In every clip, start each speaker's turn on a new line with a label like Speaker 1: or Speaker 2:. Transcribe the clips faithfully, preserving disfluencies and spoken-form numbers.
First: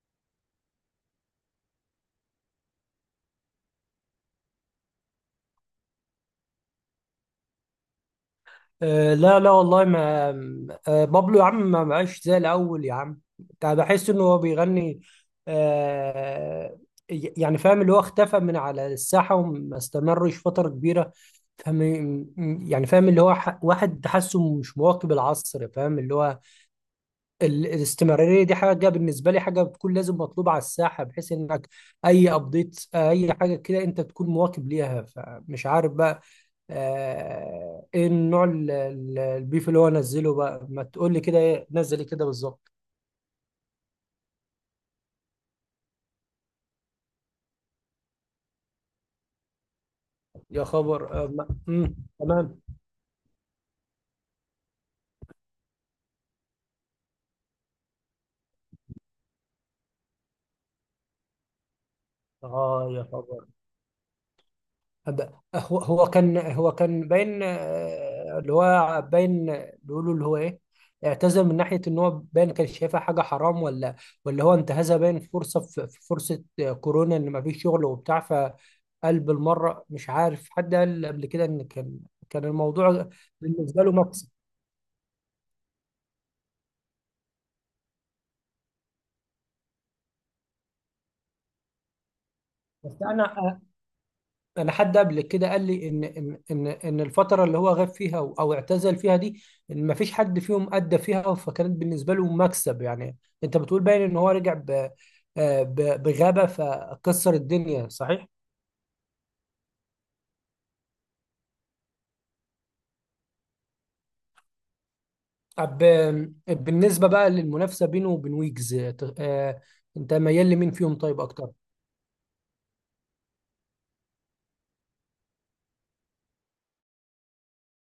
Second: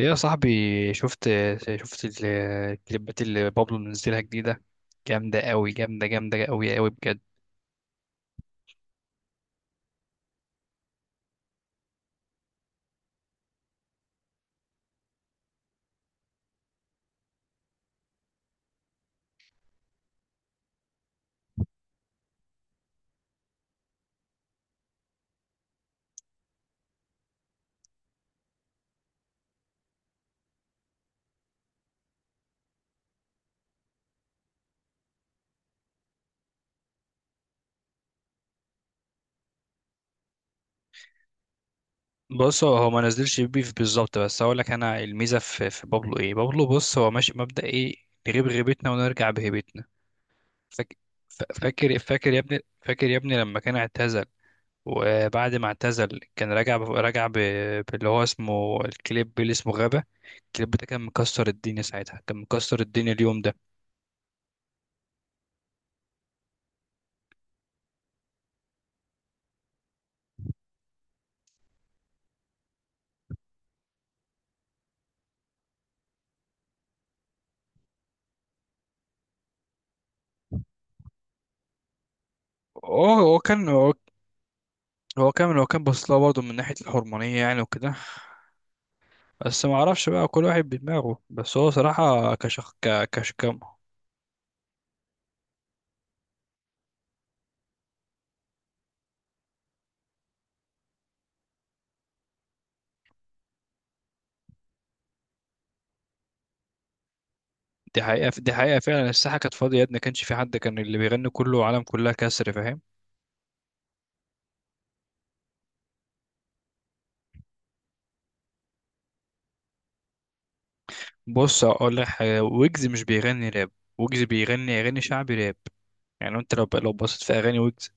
Speaker 1: ايه يا صاحبي؟ شفت شفت ال- الكليبات اللي بابلو منزلها جديدة؟ جامدة قوي، جامدة جامدة قوي قوي بجد.
Speaker 2: أه لا لا والله ما أه بابلو يا عم، ما بقاش زي الأول يا عم. أنا بحس إنه هو بيغني. أه ي- يعني فاهم، اللي هو اختفى من على الساحة وما استمرش فترة كبيرة، فاهم؟ يعني فاهم اللي هو، ح- واحد حاسه مش مواكب العصر، فاهم اللي هو ال- الاستمرارية دي. حاجة بالنسبة لي حاجة بتكون لازم مطلوبة على الساحة، بحيث إنك أي أبديت أي حاجة كده أنت تكون مواكب ليها، فمش عارف بقى. آه، ايه النوع ال- ال- البيف اللي هو نزله بقى؟ ما تقول لي كده، ايه نزل إيه كده
Speaker 1: بص،
Speaker 2: بالظبط؟
Speaker 1: هو هو ما نزلش بيف بالظبط، بس هقول لك انا الميزة في في بابلو ايه. بابلو بص هو ماشي مبدأ ايه: نغيب غيبتنا ونرجع بهيبتنا.
Speaker 2: يا
Speaker 1: فاكر؟
Speaker 2: خبر. آه، ما- مم،
Speaker 1: فاكر فاكر يا ابني،
Speaker 2: تمام.
Speaker 1: فاكر يا ابني لما كان اعتزل، وبعد ما اعتزل كان راجع ب- راجع ب- باللي هو اسمه الكليب اللي اسمه غابة. الكليب ده كان مكسر الدنيا ساعتها، كان مكسر
Speaker 2: اه يا
Speaker 1: الدنيا اليوم
Speaker 2: خبر.
Speaker 1: ده.
Speaker 2: أب- هو هو كان هو كان باين آه، اللي هو باين بيقولوا اللي هو ايه، اعتذر من ناحية ان هو باين كان شايفها حاجة حرام، ولا ولا هو انتهزها باين فرصة، في في فرصة آه، كورونا ان ما فيش شغل وبتاع، فقال بالمرة. مش عارف حد قال قبل كده ان كان كان
Speaker 1: هو
Speaker 2: الموضوع
Speaker 1: هو كان
Speaker 2: بالنسبة له مكسب.
Speaker 1: هو كان هو كان بص لها برضه من ناحية الحرمانية يعني وكده، بس ما اعرفش بقى، كل واحد بدماغه. بس هو صراحة كشخ
Speaker 2: بس
Speaker 1: ك... كشكم.
Speaker 2: انا انا حد قبل كده قال لي ان ان ان ان الفتره اللي هو غاب فيها او أو اعتزل فيها دي، إن ما فيش حد فيهم ادى فيها، فكانت بالنسبه له مكسب يعني. انت بتقول باين ان هو رجع ب آه، ب- بغابه فكسر الدنيا،
Speaker 1: دي
Speaker 2: صحيح؟
Speaker 1: حقيقة، دي حقيقة فعلا الساحة كانت فاضية يا ابني، ما كانش في حد، كان اللي بيغني كله عالم، كلها كسر، فاهم؟
Speaker 2: طب بالنسبه بقى للمنافسه بينه وبين ويجز، ت- آه، انت ميال لمين فيهم طيب اكتر؟
Speaker 1: بص اقول لك حاجة، ويجز مش بيغني راب. ويجز بيغني اغاني شعبي راب. يعني انت لو لو بصيت في اغاني ويجز،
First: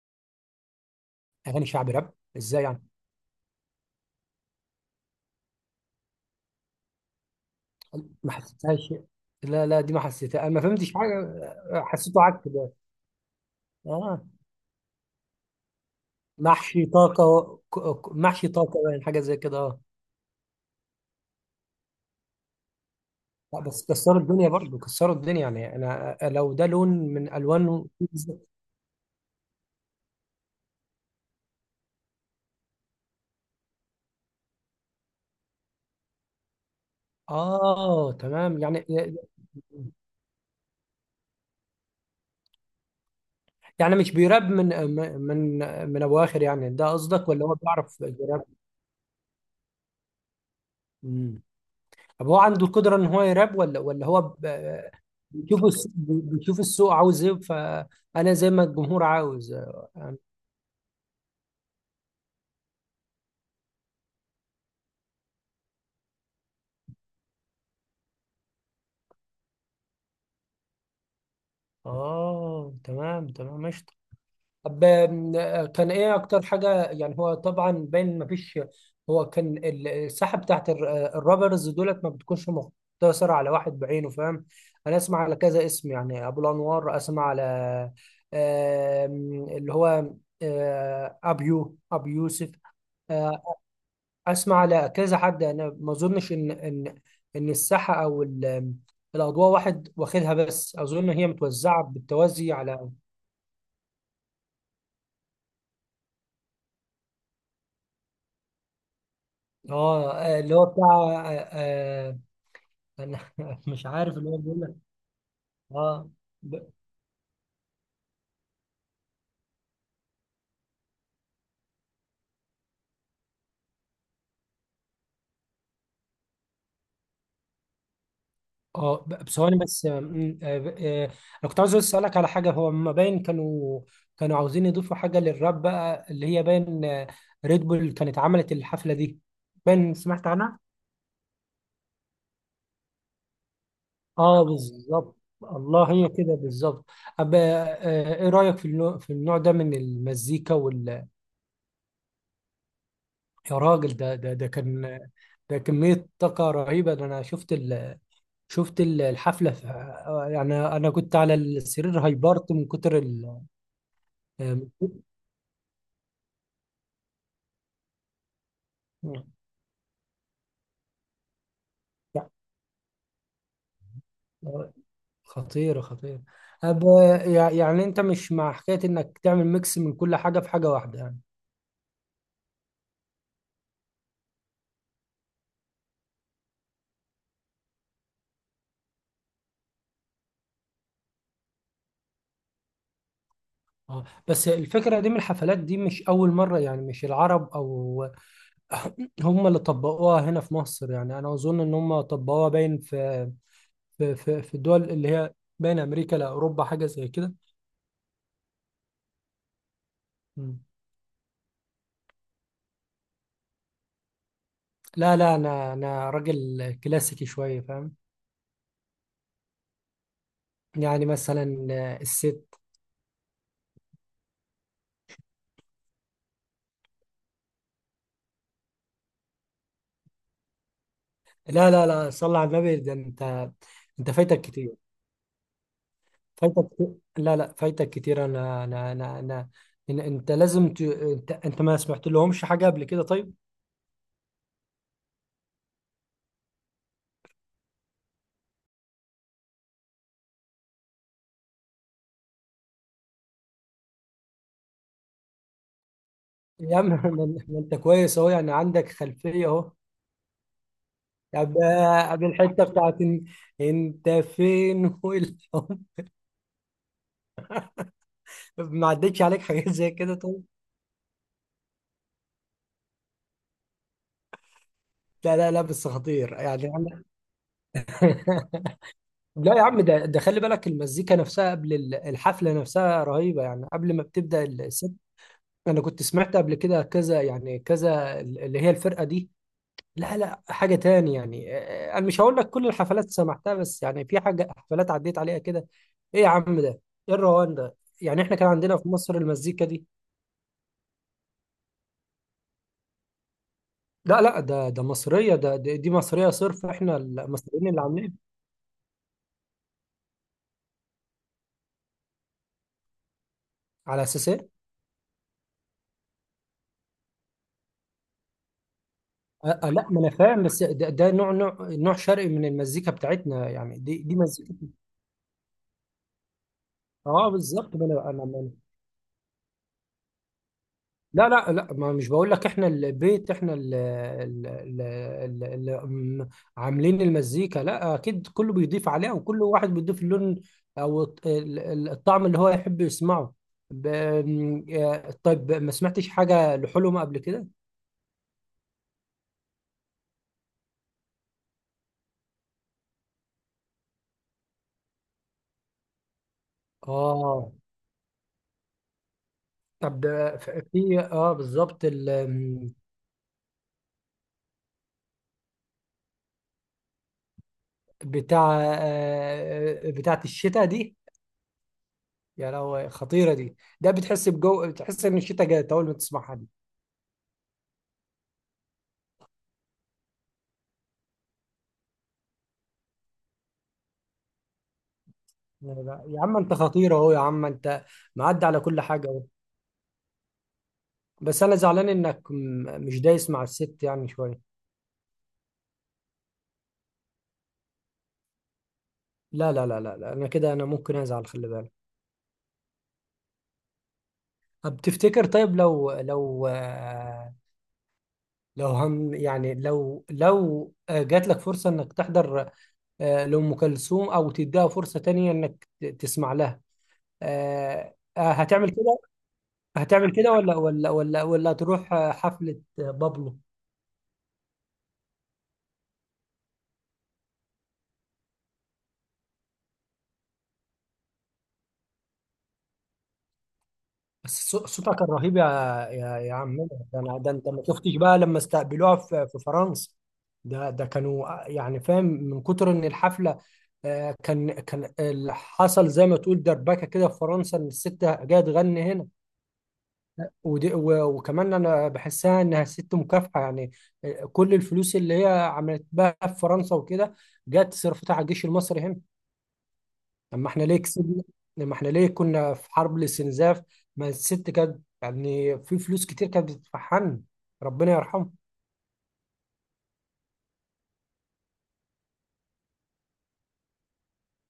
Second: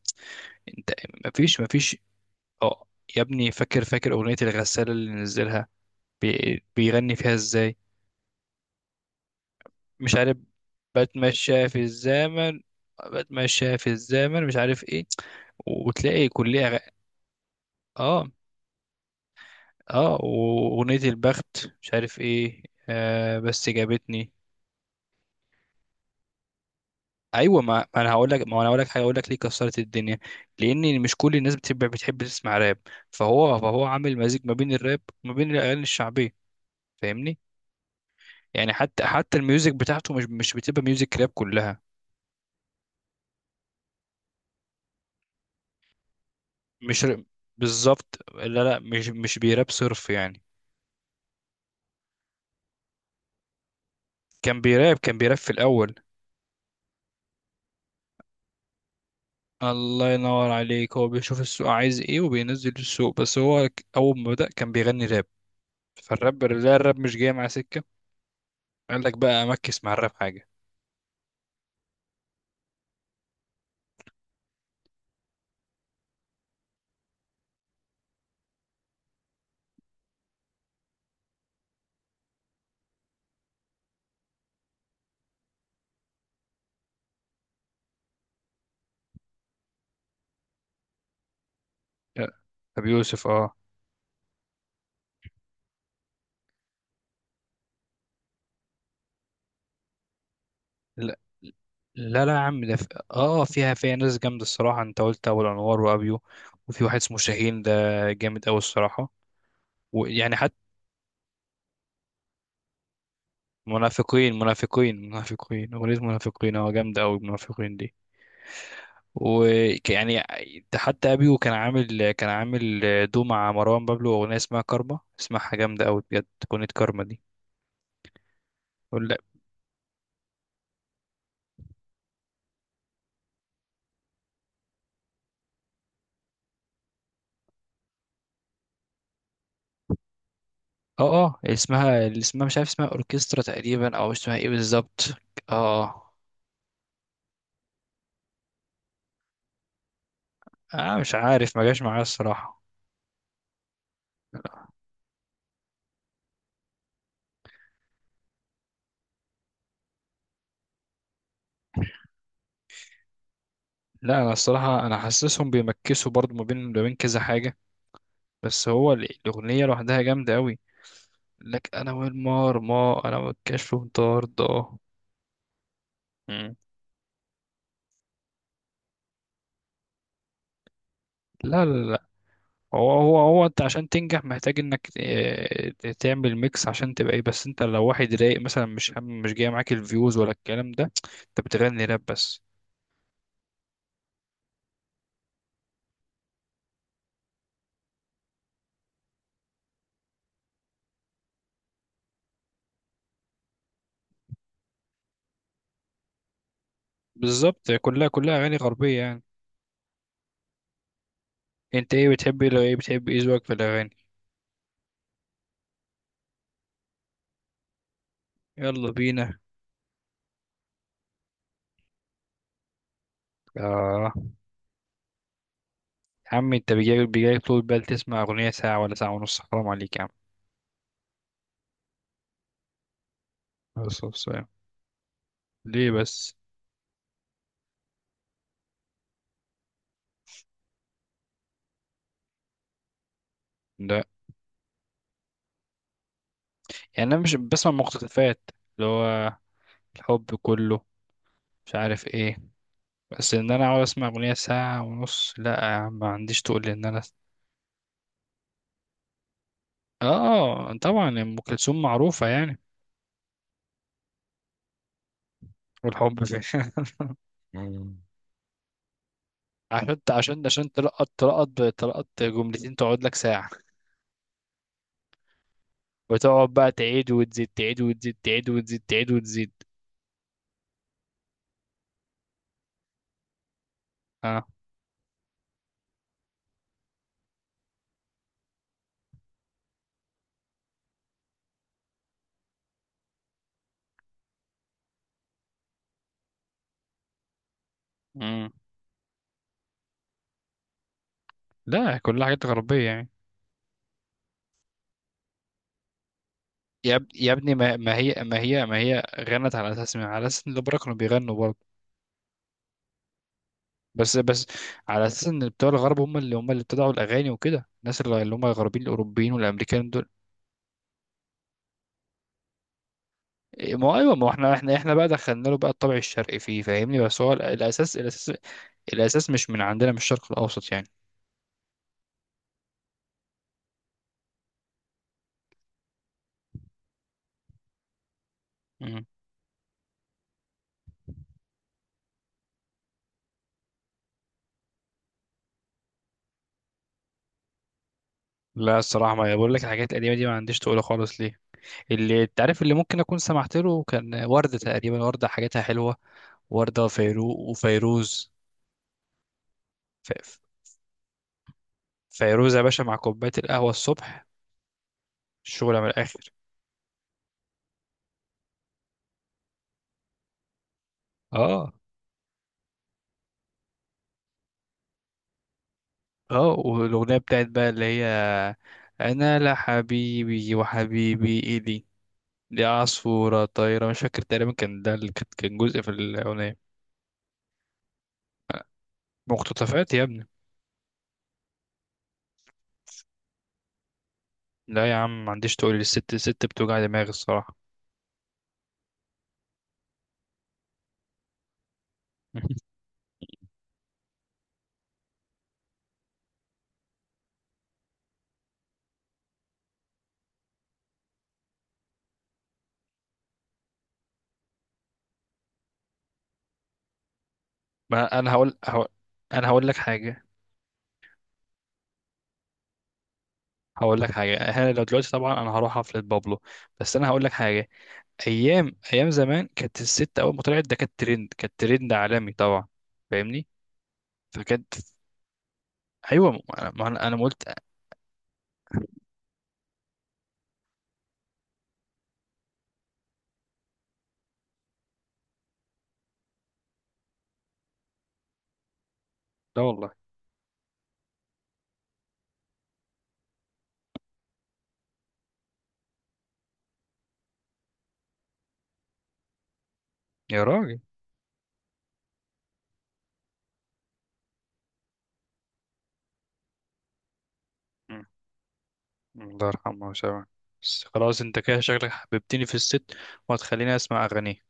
Speaker 1: انت مفيش
Speaker 2: اغاني شعبي
Speaker 1: مفيش
Speaker 2: راب ازاي يعني؟
Speaker 1: اه يا ابني، فاكر فاكر اغنية الغسالة اللي نزلها؟ بي... بيغني فيها ازاي؟
Speaker 2: ما حسيتهاش، لا لا دي ما
Speaker 1: مش عارف،
Speaker 2: حسيتها، انا ما فهمتش حاجه.
Speaker 1: بتمشى في
Speaker 2: آه، حسيته عك
Speaker 1: الزمن،
Speaker 2: ده.
Speaker 1: بتمشى في
Speaker 2: اه.
Speaker 1: الزمن مش عارف ايه، وتلاقي كلها غ-
Speaker 2: محشي طاقة، ك- ك-
Speaker 1: اه.
Speaker 2: محشي طاقة، يعني حاجة زي كده، اه.
Speaker 1: اه واغنية البخت مش عارف ايه، آه
Speaker 2: لا
Speaker 1: بس
Speaker 2: بس كسروا
Speaker 1: جابتني.
Speaker 2: الدنيا برضه، كسروا الدنيا، يعني انا لو ده لون من
Speaker 1: ايوه، ما
Speaker 2: الوان.
Speaker 1: ما انا هقول لك ما انا هقول لك حاجه، هقول لك ليه كسرت الدنيا. لان مش كل الناس بتحب بتحب تسمع راب، فهو فهو عامل مزيج ما بين الراب وما بين الاغاني الشعبيه، فاهمني؟
Speaker 2: اه تمام
Speaker 1: يعني
Speaker 2: يعني.
Speaker 1: حتى حتى الميوزك بتاعته مش مش بتبقى ميوزك راب كلها.
Speaker 2: يعني مش بيراب من من من ابو اخر يعني، ده
Speaker 1: مش ر-
Speaker 2: قصدك؟ ولا هو بيعرف
Speaker 1: بالظبط،
Speaker 2: يراب؟
Speaker 1: لا لا، مش مش بيراب صرف يعني.
Speaker 2: امم طب هو عنده القدرة ان هو يراب، ولا ولا هو
Speaker 1: كان
Speaker 2: ب-
Speaker 1: بيراب، كان بيراب في
Speaker 2: بيشوف الس-
Speaker 1: الاول.
Speaker 2: بيشوف السوق عاوز ايه، فانا زي ما الجمهور عاوز،
Speaker 1: الله
Speaker 2: اه.
Speaker 1: ينور عليك، هو بيشوف السوق عايز ايه وبينزل السوق، بس هو ك- اول ما بدأ كان بيغني راب. فالراب، لا الراب مش جاي مع سكة، قال لك بقى امكس مع الراب حاجة.
Speaker 2: آه، تمام تمام ماشي. طب آم، آه، كان ايه اكتر حاجه يعني؟ هو طبعا باين ما فيش، هو كان ال- الساحه بتاعت الر- الرابرز دولت ما بتكونش مقتصره على واحد بعينه، فاهم؟ انا اسمع على كذا اسم يعني، ابو الانوار، اسمع على آم، اللي هو آه، ابيو، ابو
Speaker 1: لا،
Speaker 2: يوسف.
Speaker 1: ابي يوسف
Speaker 2: آه،
Speaker 1: اه.
Speaker 2: اسمع على كذا حد، انا ما اظنش ان ان ان الساحه او ال- الاضواء واحد واخدها، بس اظن
Speaker 1: لا
Speaker 2: هي متوزعه
Speaker 1: لا، لا يا
Speaker 2: بالتوازي
Speaker 1: عم ده في...
Speaker 2: على
Speaker 1: اه فيها، فيها ناس جامدة الصراحة. انت قلت ابو الانوار وابيو، وفي واحد اسمه شاهين ده، جامد قوي الصراحة.
Speaker 2: اه
Speaker 1: ويعني
Speaker 2: آه،
Speaker 1: حتى،
Speaker 2: اللي هو بتاع. آه، آه، انا مش عارف اللي
Speaker 1: منافقين
Speaker 2: هو بيقول لك.
Speaker 1: منافقين منافقين، اغنية
Speaker 2: اه.
Speaker 1: منافقين،
Speaker 2: ب-
Speaker 1: اه جامدة قوي منافقين دي. ويعني حتى ابيو كان عامل كان عامل دو مع مروان بابلو اغنيه اسمها كارما، اسمها جامده قوي بجد، اغنيه كارما دي.
Speaker 2: اه
Speaker 1: ولا
Speaker 2: ب- بثواني بس. آم، آه، ب- آه، انا كنت عاوز اسالك على حاجه. هو ما باين كانوا كانوا عاوزين يضيفوا حاجه للراب بقى، اللي هي باين آه، ريد بول كانت عملت الحفله دي، باين. سمعت عنها؟
Speaker 1: اه اه، اسمها، اللي اسمها مش عارف اسمها، اوركسترا تقريبا، او اسمها
Speaker 2: اه
Speaker 1: ايه بالظبط.
Speaker 2: بالظبط. الله، هي
Speaker 1: اه
Speaker 2: كده بالظبط. أب... آه، ايه رايك في النوع في النوع ده من المزيكا
Speaker 1: اه، آه،
Speaker 2: وال...؟
Speaker 1: مش عارف ما جاش معايا الصراحه.
Speaker 2: يا راجل، ده ده ده كان، ده كميه طاقه رهيبه ده. انا شفت ال... شفت ال- الحفلة في... آه، يعني، أنا كنت على السرير هايبرت من كتر ال...
Speaker 1: لا انا
Speaker 2: آه،
Speaker 1: الصراحه انا حاسسهم بيمكسوا برضو ما بين ما بين كذا حاجه، بس هو ال- الاغنيه لوحدها جامده قوي. لك انا والمار، ما انا والكشف
Speaker 2: آه،
Speaker 1: طارده.
Speaker 2: خطيرة خطيرة.
Speaker 1: مم.
Speaker 2: أب... يع- يعني أنت مش مع حكاية إنك تعمل ميكس من كل حاجة في حاجة واحدة يعني؟
Speaker 1: لا لا، هو هو هو انت عشان تنجح محتاج انك آه، تعمل ميكس عشان تبقى ايه، بس انت لو واحد رايق مثلا، مش هم مش جاي معاك الفيوز ولا الكلام ده، انت بتغني راب بس.
Speaker 2: اه، بس الفكرة دي من الحفلات دي مش أول مرة يعني، مش العرب أو هم اللي طبقوها هنا في مصر. يعني أنا أظن إن هم طبقوها باين في في في, في الدول اللي هي بين أمريكا لأوروبا، حاجة زي كده.
Speaker 1: بالظبط، كلها كلها اغاني غربية يعني.
Speaker 2: مم.
Speaker 1: انت ايه بتحب ايه، لو ايه بتحب ايه ذوقك في الاغاني؟
Speaker 2: لا لا أنا أنا راجل كلاسيكي شوية، فاهم؟
Speaker 1: يلا بينا.
Speaker 2: يعني مثلا آه، الست.
Speaker 1: اه يا عم، انت بيجي بيجي طول بال تسمع اغنية ساعة ولا ساعة ونص؟ حرام عليك يا عم،
Speaker 2: لا لا لا، صلى على النبي، ده انت.
Speaker 1: بس
Speaker 2: انت
Speaker 1: بس
Speaker 2: فايتك
Speaker 1: يعني.
Speaker 2: كتير.
Speaker 1: ليه بس؟
Speaker 2: فايتك كتير. لا لا، فايتك كتير. انا انا انا انا إن- انت لازم ت... انت انت ما سمعت لهمش حاجه قبل كده، طيب؟
Speaker 1: لا يعني انا مش بسمع مقتطفات، اللي هو الحب كله مش عارف ايه، بس ان انا اقعد اسمع اغنيه ساعه ونص؟ لا يا عم، ما عنديش، تقول لي
Speaker 2: يا
Speaker 1: ان
Speaker 2: عم
Speaker 1: انا.
Speaker 2: ما ان- ما انت كويس اهو يعني، عندك خلفيه اهو.
Speaker 1: اه طبعا، ام
Speaker 2: طب
Speaker 1: كلثوم
Speaker 2: آه، قبل
Speaker 1: معروفه يعني.
Speaker 2: الحته بتاعت إن... انت فين والحب،
Speaker 1: والحب في مم.
Speaker 2: ما عدتش عليك حاجات زي
Speaker 1: عشان
Speaker 2: كده، طيب؟
Speaker 1: عشان عشان تلقط تلقط تلقط جملتين تقعد لك ساعه،
Speaker 2: لا لا لا، بس خطير
Speaker 1: وتقعد
Speaker 2: يعني،
Speaker 1: بقى
Speaker 2: أنا
Speaker 1: تعيد وتزيد، تعيد وتزيد، تعيد وتزيد، تعيد وتزيد.
Speaker 2: لا يا عم، ده ده خلي بالك، المزيكا نفسها قبل ال- الحفلة نفسها رهيبة يعني، قبل ما بتبدأ
Speaker 1: اه.
Speaker 2: الست. أنا كنت سمعت قبل كده كذا، يعني كذا، ال- اللي هي الفرقة دي. لا لا، حاجة تاني يعني. آه، أنا مش هقول لك كل الحفلات سمعتها، بس يعني في حاجة حفلات عديت عليها كده. إيه يا عم ده، إيه الروان ده يعني؟ إحنا كان
Speaker 1: امم.
Speaker 2: عندنا في مصر المزيكا دي؟
Speaker 1: لا، كلها حاجات غربيه يعني.
Speaker 2: لا لا، ده ده مصرية، ده ده- دي مصرية صرف،
Speaker 1: يا
Speaker 2: إحنا
Speaker 1: اب- يا ابني
Speaker 2: المصريين
Speaker 1: ما
Speaker 2: اللي
Speaker 1: ما هي
Speaker 2: عاملين.
Speaker 1: ما هي ما هي غنت على اساس، على اساس ان الأوبرا كانوا بيغنوا.
Speaker 2: على
Speaker 1: بس
Speaker 2: أساس
Speaker 1: بس
Speaker 2: إيه؟
Speaker 1: على اساس ان بتوع الغرب هم اللي، هم اللي ابتدعوا الاغاني وكده، الناس اللي، اللي هم الغربيين الاوروبيين
Speaker 2: آه، آه، لا،
Speaker 1: والامريكان
Speaker 2: ما
Speaker 1: دول.
Speaker 2: انا فاهم، بس ده, ده, نوع نوع نوع شرقي من المزيكا بتاعتنا
Speaker 1: إيه،
Speaker 2: يعني،
Speaker 1: ما هو
Speaker 2: دي
Speaker 1: ايوه،
Speaker 2: دي
Speaker 1: ما هو احنا
Speaker 2: مزيكا.
Speaker 1: احنا احنا بقى دخلنا له بقى الطبع الشرقي فيه، فاهمني؟ بس
Speaker 2: اه
Speaker 1: هو ال-
Speaker 2: بالظبط، ما
Speaker 1: الاساس،
Speaker 2: انا انا
Speaker 1: الاساس،
Speaker 2: أنا-
Speaker 1: الاساس مش من عندنا من الشرق الاوسط يعني.
Speaker 2: لا لا لا، ما مش بقول لك احنا البيت احنا اللي عاملين المزيكا، لا اكيد كله بيضيف
Speaker 1: مم.
Speaker 2: عليها، وكل واحد بيضيف اللون او الط- ال- ال- الطعم اللي هو يحب يسمعه. ب- م- آه، طيب، ما سمعتش حاجة لحلم قبل كده؟
Speaker 1: لا الصراحه، ما بقول لك الحاجات القديمه دي ما عنديش، تقولها خالص ليه. اللي انت عارف اللي ممكن اكون سمعت له كان ورده تقريبا، ورده حاجاتها حلوه. ورده، فيرو
Speaker 2: اه.
Speaker 1: وفيروز.
Speaker 2: طب
Speaker 1: ف... ف-
Speaker 2: ف- في، اه بالظبط ال...
Speaker 1: فيروز يا
Speaker 2: م-
Speaker 1: باشا، مع كوبايه القهوه الصبح، الشغل من الاخر.
Speaker 2: بتاع آه، بتاعت الشتاء دي.
Speaker 1: اه.
Speaker 2: يا لهوي، خطيرة دي. ده بتحس بجو، بتحس ان الشتاء جاي اول ما تسمعها
Speaker 1: اه،
Speaker 2: دي.
Speaker 1: والأغنية بتاعت بقى اللي هي: أنا لا حبيبي، وحبيبي إيدي دي عصفورة طايرة، مش فاكر تقريبا، كان ده اللي كان، كان
Speaker 2: لا
Speaker 1: جزء في
Speaker 2: لا يا عم، انت
Speaker 1: الأغنية.
Speaker 2: خطير اهو. يا عم، انت معدي على كل حاجه اهو.
Speaker 1: مقتطفات يا ابني.
Speaker 2: بس انا زعلان انك م- مش دايس مع الست يعني شويه.
Speaker 1: لا يا عم، ما عنديش، تقول لي الست، الست بتوجع دماغي الصراحة.
Speaker 2: لا لا لا لا، لا. انا كده، انا ممكن ازعل، خلي بالك. طب تفتكر، طيب، لو لو آه، لو هم يعني، لو لو آه، جات لك فرصه انك تحضر آه، لأم كلثوم، او تديها فرصه تانية انك ت- تسمع لها آه،
Speaker 1: ما أنا
Speaker 2: آه،
Speaker 1: هقول,
Speaker 2: هتعمل
Speaker 1: هقول،
Speaker 2: كده؟
Speaker 1: أنا هقول لك
Speaker 2: هتعمل
Speaker 1: حاجة.
Speaker 2: كده، ولا ولا ولا ولا تروح آه، حفله آه، بابلو؟
Speaker 1: هقول لك حاجة، أنا لو دلوقتي طبعا أنا هروح حفلة بابلو، بس أنا هقول لك حاجة: أيام أيام زمان كانت الست أول ما طلعت ده كانت ترند، كانت ترند عالمي طبعا، فاهمني؟
Speaker 2: بس صو-
Speaker 1: فكانت.
Speaker 2: صوتها كان رهيب يا يا
Speaker 1: أيوة،
Speaker 2: يا
Speaker 1: ما
Speaker 2: عمنا.
Speaker 1: أنا ما
Speaker 2: ده
Speaker 1: أنا- أنا
Speaker 2: انا
Speaker 1: ما
Speaker 2: ده
Speaker 1: قلت.
Speaker 2: انت ما شفتش بقى لما استقبلوها في في فرنسا. ده ده كانوا آه، يعني، فاهم من كتر ان الحفله، آه، كان كان ال- حصل زي ما تقول دربكه كده في فرنسا، ان الست جايه تغني هنا.
Speaker 1: لا والله.
Speaker 2: ودي و- وكمان انا بحسها انها ست مكافحه يعني. آه، كل الفلوس اللي هي عملت بها في فرنسا وكده، جت صرفتها على الجيش المصري هنا،
Speaker 1: يا
Speaker 2: لما احنا ليه
Speaker 1: راجل.
Speaker 2: كسبنا، لما احنا ليه كنا في حرب الاستنزاف. ما الست كانت يعني في فلوس كتير، كانت بتتفحن، ربنا
Speaker 1: مم.
Speaker 2: يرحمه.
Speaker 1: الله يرحمه ويسامحه. بس خلاص، انت كده شكلك حببتني في الست، وهتخليني اسمع اغانيه.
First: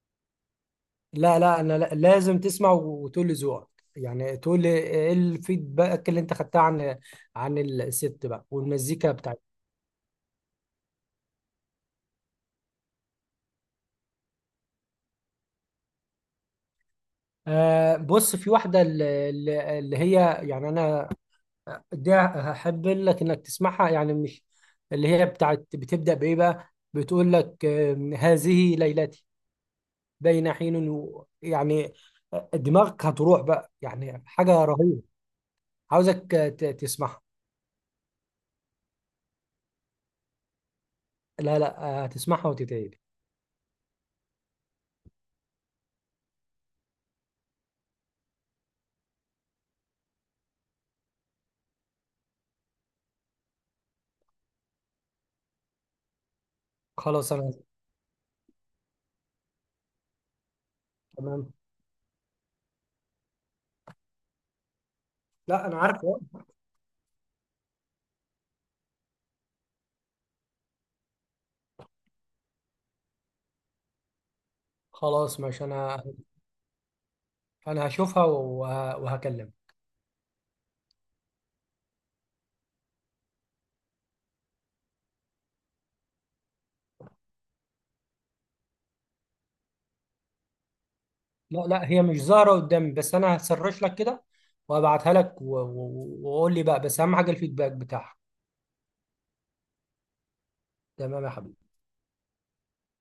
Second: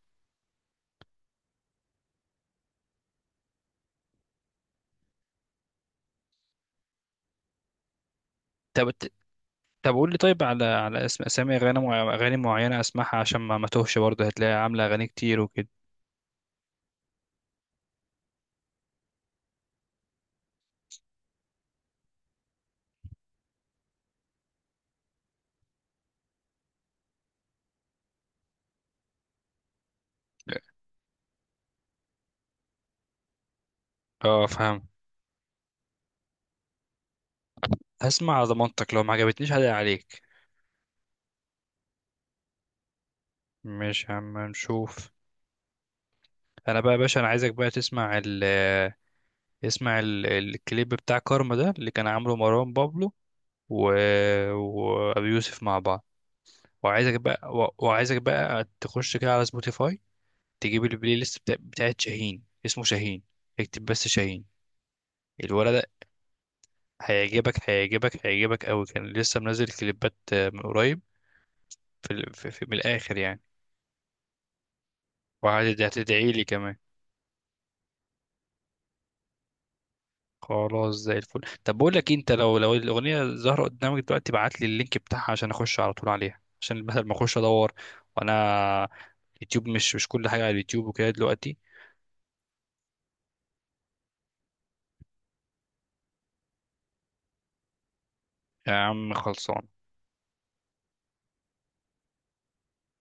Speaker 2: لا لا، انا لا- لازم تسمع وتقول لي ذوقك يعني، تقول لي ايه الفيدباك اللي انت خدتها عن عن الست بقى
Speaker 1: طب،
Speaker 2: والمزيكا بتاعتها.
Speaker 1: طب قول لي، طيب على على اسم، اسامي اغاني مع... اغاني معينه اسمعها عشان ما ما توهش، برضه هتلاقي عامله اغاني كتير وكده.
Speaker 2: آه بص، في واحدة اللي, اللي هي يعني، انا دي هحب لك انك تسمعها يعني، مش اللي هي بتاعت. بتبدأ بايه بقى، بتقول لك آه، هذه ليلتي بين حين و- يعني، دماغك هتروح بقى، يعني
Speaker 1: اه
Speaker 2: حاجة
Speaker 1: فاهم.
Speaker 2: رهيبة. عاوزك ت- تسمعها.
Speaker 1: هسمع على ضمانتك، لو ما عجبتنيش هدق عليك.
Speaker 2: لا لا، هتسمعها وتتعيد.
Speaker 1: مش عم نشوف. انا بقى يا باشا انا عايزك بقى تسمع ال اسمع ال... الكليب بتاع كارما ده اللي كان عامله مروان بابلو و... وابي يوسف مع بعض. وعايزك
Speaker 2: خلاص
Speaker 1: بقى،
Speaker 2: انا.
Speaker 1: و- وعايزك بقى تخش كده على سبوتيفاي، تجيب البلاي ليست
Speaker 2: تمام.
Speaker 1: بتا- بتاعت شاهين، اسمه شاهين. اكتب بس شاهين،
Speaker 2: لا
Speaker 1: الولد
Speaker 2: انا عارف.
Speaker 1: ده هيعجبك، هيعجبك، هيعجبك قوي، كان لسه منزل كليبات آه، من قريب. في, ال- في, في من الاخر يعني.
Speaker 2: خلاص ماشي انا.
Speaker 1: وهتدعي لي كمان.
Speaker 2: انا هشوفها وه- وهكلمك.
Speaker 1: خلاص زي الفل. طب بقول لك إيه، انت لو لو الاغنيه ظاهره قدامك دلوقتي ابعت لي اللينك بتاعها، عشان اخش على طول عليها، عشان بدل ما اخش ادور، وانا يوتيوب، مش مش كل حاجه على اليوتيوب وكده دلوقتي.
Speaker 2: لا لا هي مش ظاهرة قدامي، بس انا هسرش لك كده وابعتها لك، و- و- و- وقول لي بقى، بس اهم حاجة الفيدباك بتاعها.
Speaker 1: يا عم خلصان.
Speaker 2: تمام يا حبيبي.